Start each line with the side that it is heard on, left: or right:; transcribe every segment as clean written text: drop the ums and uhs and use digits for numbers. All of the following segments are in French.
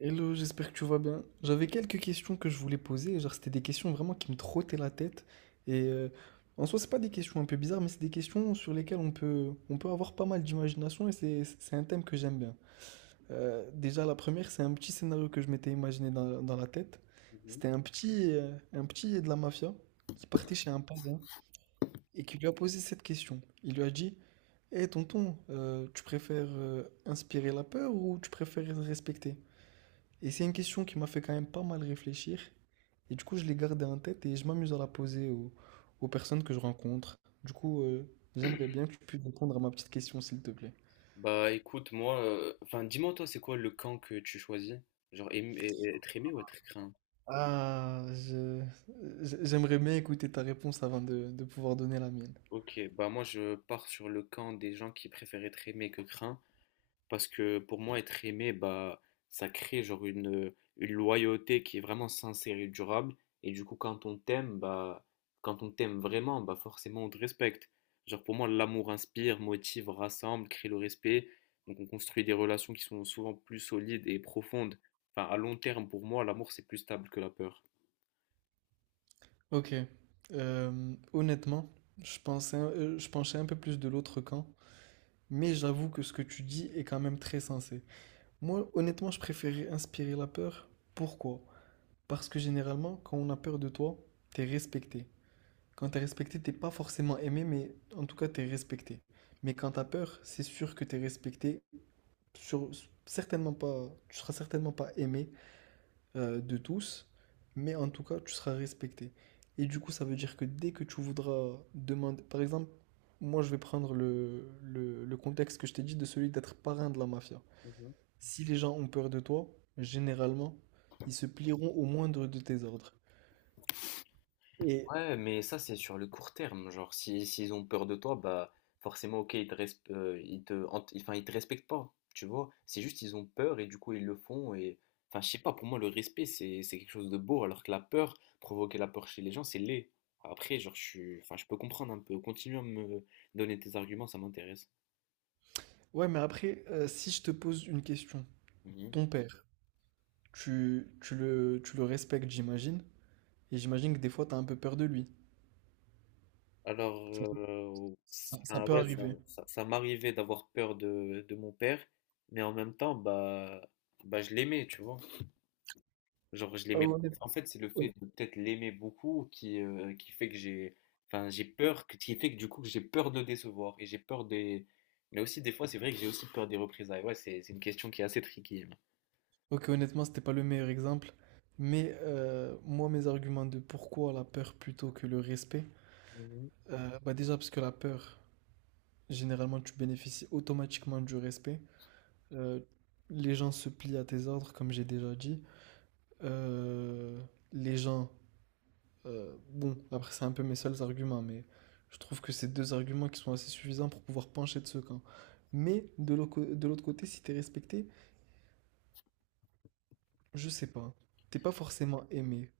right: Hello, j'espère que tu vas bien. J'avais quelques questions que je voulais poser, genre c'était des questions vraiment qui me trottaient la tête. Et euh, En soi, c'est pas des questions un peu bizarres, mais c'est des questions sur lesquelles on peut avoir pas mal d'imagination et c'est un thème que j'aime bien. Déjà, la première, c'est un petit scénario que je m'étais imaginé dans la tête.
left: Mhm.
right: C'était un petit de la mafia qui partait chez un parrain et qui lui a posé cette question. Il lui a dit, hé tonton, tu préfères inspirer la peur ou tu préfères respecter? Et c'est une question qui m'a fait quand même pas mal réfléchir. Et du coup, je l'ai gardée en tête et je m'amuse à la poser aux personnes que je rencontre. Du coup, euh, J'aimerais bien que tu puisses répondre à ma petite question, s'il te plaît.
left: Bah écoute, moi, enfin dis-moi toi, c'est quoi le camp que tu choisis? Genre et être aimé ou être craint?
right: Ah, j'aimerais bien écouter ta réponse avant de pouvoir donner la mienne.
left: Ok, bah moi je pars sur le camp des gens qui préfèrent être aimés que craints, parce que pour moi être aimé, bah ça crée genre une loyauté qui est vraiment sincère et durable, et du coup quand on t'aime, bah quand on t'aime vraiment, bah forcément on te respecte. Genre pour moi l'amour inspire, motive, rassemble, crée le respect, donc on construit des relations qui sont souvent plus solides et profondes. Enfin à long terme pour moi l'amour c'est plus stable que la peur.
right: Ok. Honnêtement, je penchais un peu plus de l'autre camp, mais j'avoue que ce que tu dis est quand même très sensé. Moi, honnêtement, je préférais inspirer la peur. Pourquoi? Parce que généralement, quand on a peur de toi, t'es respecté. Quand t'es respecté, t'es pas forcément aimé, mais en tout cas, t'es respecté. Mais quand t'as peur, c'est sûr que t'es respecté. Sur, Certainement pas, tu seras certainement pas aimé de tous, mais en tout cas, tu seras respecté. Et du coup, ça veut dire que dès que tu voudras demander, par exemple, moi, je vais prendre le contexte que je t'ai dit de celui d'être parrain de la mafia.
left: Mmh mh.
right: Si les gens ont peur de toi, généralement, ils se plieront au moindre de tes ordres. Et
left: Ouais, mais ça, c'est sur le court terme. Genre, si, s'ils ont peur de toi, bah, forcément, ok, ils te, resp- ils te, hant- enfin, ils te respectent pas, tu vois. C'est juste, ils ont peur et du coup, ils le font. Et, enfin, je sais pas, pour moi, le respect, c'est quelque chose de beau, alors que la peur, provoquer la peur chez les gens, c'est laid. Après, genre, enfin, je peux comprendre un peu. Continue à me donner tes arguments, ça m'intéresse.
right: ouais, mais après, si je te pose une question,
left: Mhm.
right: ton père, tu le respectes, j'imagine? Et j'imagine que des fois, t'as un peu peur de lui.
left: Alors,
right: Ça peut, ça
left: ça,
right: peut
left: ouais,
right: arriver.
left: ça m'arrivait d'avoir peur de mon père, mais en même temps, bah, je l'aimais, tu vois. Genre, je
right: Ah,
left: l'aimais.
right: Honnête
left: En fait, c'est le
right: hon
left: fait de peut-être l'aimer beaucoup qui fait que j'ai. Enfin, j'ai peur, qui fait que du coup, que j'ai peur de le décevoir. Et j'ai peur des. Mais aussi, des fois, c'est vrai que j'ai aussi peur des représailles. Ouais, c'est une question qui est assez tricky, hein.
right: OK, honnêtement, c'était pas le meilleur exemple, mais moi, mes arguments de pourquoi la peur plutôt que le respect,
left: Mhm.
right: déjà parce que la peur, généralement, tu bénéficies automatiquement du respect. Heu, les gens se plient à tes ordres, comme j'ai déjà dit. Heu, les gens Bon, après, c'est un peu mes seuls arguments, mais je trouve que c'est deux arguments qui sont assez suffisants pour pouvoir pencher de ce camp. Mais de l'autre côté, si t'es respecté, je sais pas. T'es pas forcément aimé.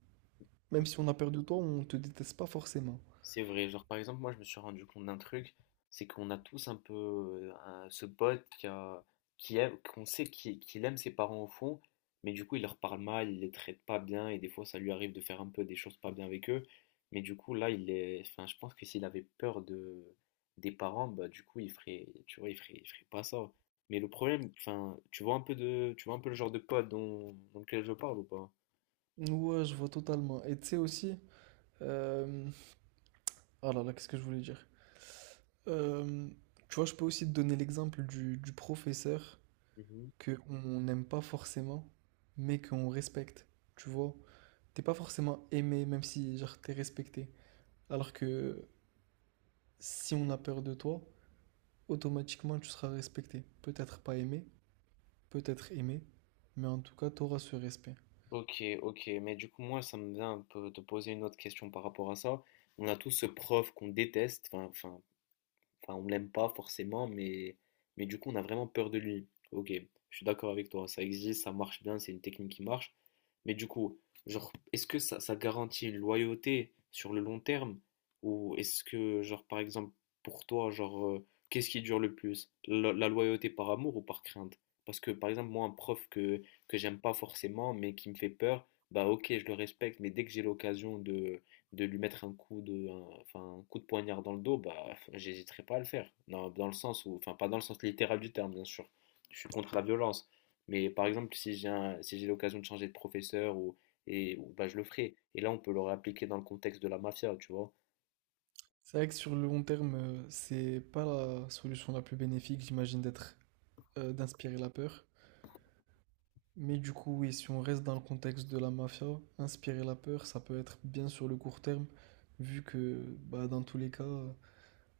right: Même si on a peur de toi, on te déteste pas forcément.
left: C'est vrai, genre par exemple, moi je me suis rendu compte d'un truc, c'est qu'on a tous un peu ce pote qui aime, qu'on sait qu'il aime ses parents au fond, mais du coup il leur parle mal, il les traite pas bien, et des fois ça lui arrive de faire un peu des choses pas bien avec eux, mais du coup là il est, enfin je pense que s'il avait peur de des parents, bah du coup il ferait, tu vois, il ferait pas ça. Mais le problème, enfin, tu vois un peu le genre de pote dont lequel je parle ou pas?
right: Ouais, je vois totalement. Et tu sais aussi. Euh... Oh là là, qu'est-ce que je voulais dire? Euh, Tu vois, je peux aussi te donner l'exemple du professeur que on n'aime pas forcément, mais qu'on respecte. Tu vois? T'es pas forcément aimé, même si genre t'es respecté. Alors que si on a peur de toi, automatiquement tu seras respecté. Peut-être pas aimé, peut-être aimé, mais en tout cas tu auras ce respect.
left: Ok, ok, mais du coup, moi, ça me vient un peu de poser une autre question par rapport à ça. On a tous ce prof qu'on déteste, enfin, on l'aime pas forcément, mais du coup, on a vraiment peur de lui. Ok, je suis d'accord avec toi, ça existe, ça marche bien, c'est une technique qui marche. Mais du coup, genre, est-ce que ça garantit une loyauté sur le long terme? Ou est-ce que, genre, par exemple, pour toi, genre, qu'est-ce qui dure le plus? La loyauté par amour ou par crainte? Parce que, par exemple, moi, un prof que j'aime pas forcément, mais qui me fait peur, bah ok, je le respecte, mais dès que j'ai l'occasion de lui mettre un coup de, enfin, un coup de poignard dans le dos, bah, j'hésiterais pas à le faire. Non, dans le sens où, enfin, pas dans le sens littéral du terme, bien sûr. Je suis contre la violence. Mais par exemple, si j'ai l'occasion de changer de professeur ou, et, bah, je le ferai. Et là, on peut le réappliquer dans le contexte de la mafia, tu vois.
right: C'est vrai que sur le long terme, c'est pas la solution la plus bénéfique, j'imagine, d'être d'inspirer la peur. Mais du coup, oui, si on reste dans le contexte de la mafia, inspirer la peur, ça peut être bien sur le court terme, vu que bah, dans tous les cas,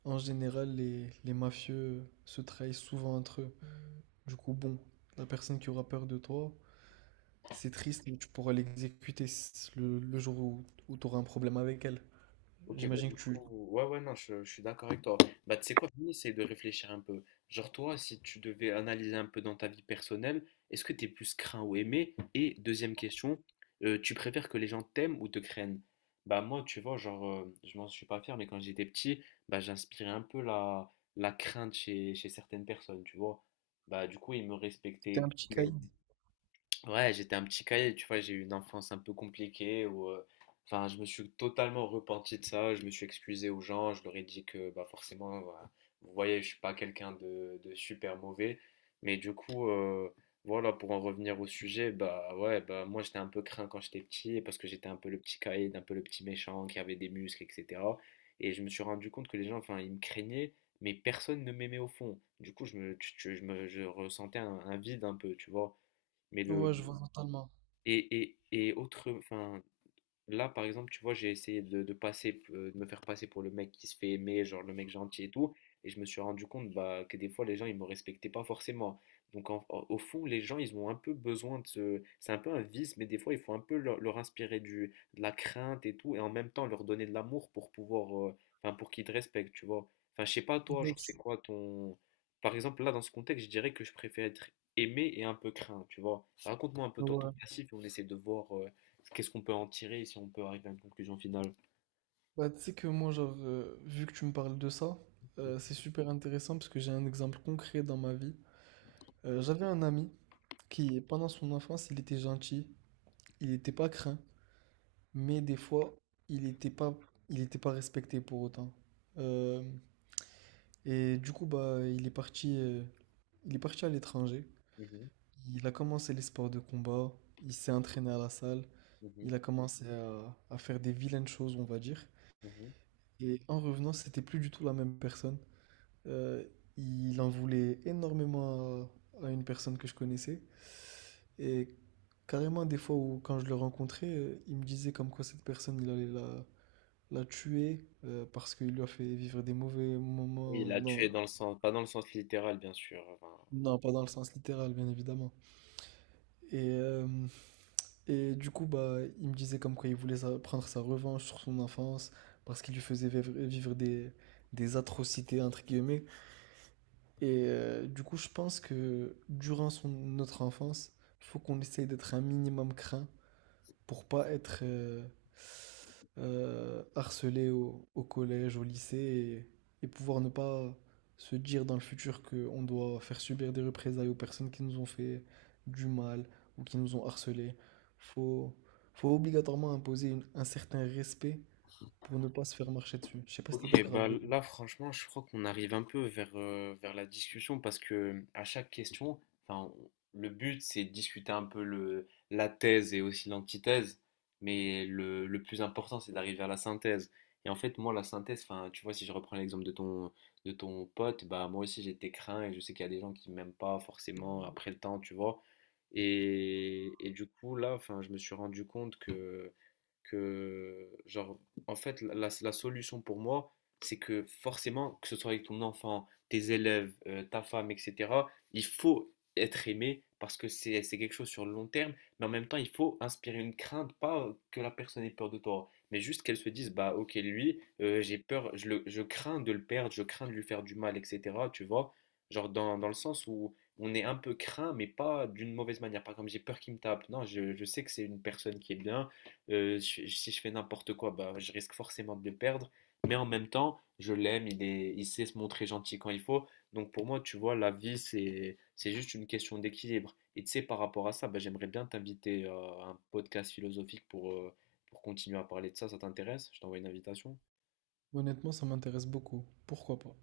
right: en général, les mafieux se trahissent souvent entre eux. Du coup, bon, la personne qui aura peur de toi, c'est triste, mais tu pourras le jour où tu auras un problème avec elle.
left: Ok, bah
right: J'imagine
left: du
right: que tu
left: coup, ouais, ouais, non, je suis d'accord avec toi. Bah, tu sais quoi, Fanny, essaye de réfléchir un peu. Genre, toi, si tu devais analyser un peu dans ta vie personnelle, est-ce que t'es plus craint ou aimé? Et deuxième question, tu préfères que les gens t'aiment ou te craignent? Bah, moi, tu vois, genre, je m'en suis pas fier, mais quand j'étais petit, bah, j'inspirais un peu la, la crainte chez, chez certaines personnes, tu vois. Bah, du coup, ils me
right: étais
left: respectaient.
right: un petit caïd.
left: Ouais, j'étais un petit cahier, tu vois, j'ai eu une enfance un peu compliquée où, enfin, je me suis totalement repenti de ça, je me suis excusé aux gens, je leur ai dit que, bah, forcément, voilà, vous voyez, je suis pas quelqu'un de super mauvais, mais du coup, voilà, pour en revenir au sujet, bah, ouais, bah, moi, j'étais un peu craint quand j'étais petit parce que j'étais un peu le petit caïd, un peu le petit méchant qui avait des muscles, etc. Et je me suis rendu compte que les gens, enfin, ils me craignaient, mais personne ne m'aimait au fond. Du coup, je me, tu- tu- je me- je ressentais un vide un peu, tu vois. Mais le,
right: Ouais, je vois totalement.
left: et autre, enfin, là, par exemple, tu vois, j'ai essayé de passer, de me faire passer pour le mec qui se fait aimer, genre le mec gentil et tout, et je me suis rendu compte bah, que des fois, les gens, ils me respectaient pas forcément. Donc, au fond, les gens, ils ont un peu besoin de ce... C'est un peu un vice, mais des fois, il faut un peu leur inspirer de la crainte et tout, et en même temps, leur donner de l'amour pour pouvoir... Enfin, pour qu'ils te respectent, tu vois. Enfin, je sais pas, toi,
right: Ouais,
left: genre,
right: tu
left: c'est quoi ton... Par exemple, là, dans ce contexte, je dirais que je préfère être aimé et un peu craint, tu vois. Raconte-moi un peu toi, ton
right: ouais.
left: passif, et on essaie de voir... qu'est-ce qu'on peut en tirer si on peut arriver à une conclusion finale?
right: Bah, tu sais que moi, genre, vu que tu me parles de ça, c'est super intéressant parce que j'ai un exemple concret dans ma vie. J'avais un ami qui, pendant son enfance, il était gentil, il n'était pas craint, mais des fois, il n'était pas, il était pas respecté pour autant. Euh, et du coup, bah, il est parti à l'étranger.
left: Mhm,
right: Il a commencé les sports de combat, il s'est entraîné à la salle, il
left: mhm,
right: a commencé à faire des vilaines choses, on va dire.
left: mhm.
right: Et en revenant, c'était plus du tout la même personne. Euh, il en voulait énormément à une personne que je connaissais. Et carrément, des fois où quand je le rencontrais, il me disait comme quoi cette personne, il allait la tuer parce qu'il lui a fait vivre des mauvais
left: Oui,
right: moments.
left: là, tu
right: Non,
left: es dans le sens, pas dans le sens littéral, bien sûr. Enfin,
right: non, pas dans le sens littéral, bien évidemment. Et euh, Et du coup, bah, il me disait comme quoi prendre sa revanche sur son enfance parce qu'il lui faisait vivre des atrocités, entre guillemets. Du coup, je pense que durant notre enfance, il faut qu'on essaye d'être un minimum craint pour pas être harcelé au collège, au lycée et pouvoir ne pas se dire dans le futur qu'on doit faire subir des représailles aux personnes qui nous ont fait du mal ou qui nous ont harcelé. Faut, Faut obligatoirement imposer un certain respect pour ne pas se faire marcher dessus. Je sais pas si t'es
left: ok,
right: d'accord
left: bah
right: avec moi.
left: là franchement, je crois qu'on arrive un peu vers, vers la discussion parce que à chaque question, enfin, le but c'est de discuter un peu la thèse et aussi l'antithèse, mais le plus important c'est d'arriver à la synthèse. Et en fait, moi, la synthèse, enfin, tu vois, si je reprends l'exemple de ton pote, bah moi aussi j'étais craint et je sais qu'il y a des gens qui m'aiment pas forcément après le temps, tu vois. Et du coup, là, enfin, je me suis rendu compte que, genre, en fait, la solution pour moi, c'est que forcément, que ce soit avec ton enfant, tes élèves, ta femme, etc., il faut être aimé parce que c'est quelque chose sur le long terme, mais en même temps, il faut inspirer une crainte, pas que la personne ait peur de toi, mais juste qu'elle se dise, bah ok, lui, j'ai peur, je crains de le perdre, je crains de lui faire du mal, etc., tu vois, genre dans le sens où on est un peu craint, mais pas d'une mauvaise manière, pas comme j'ai peur qu'il me tape, non, je sais que c'est une personne qui est bien, si je fais n'importe quoi, bah je risque forcément de le perdre. Mais en même temps, je l'aime, il est, il sait se montrer gentil quand il faut. Donc pour moi, tu vois, la vie, c'est juste une question d'équilibre. Et tu sais, par rapport à ça, bah, j'aimerais bien t'inviter à un podcast philosophique pour continuer à parler de ça. Ça t'intéresse? Je t'envoie une invitation.
right: Honnêtement, ça m'intéresse beaucoup. Pourquoi pas?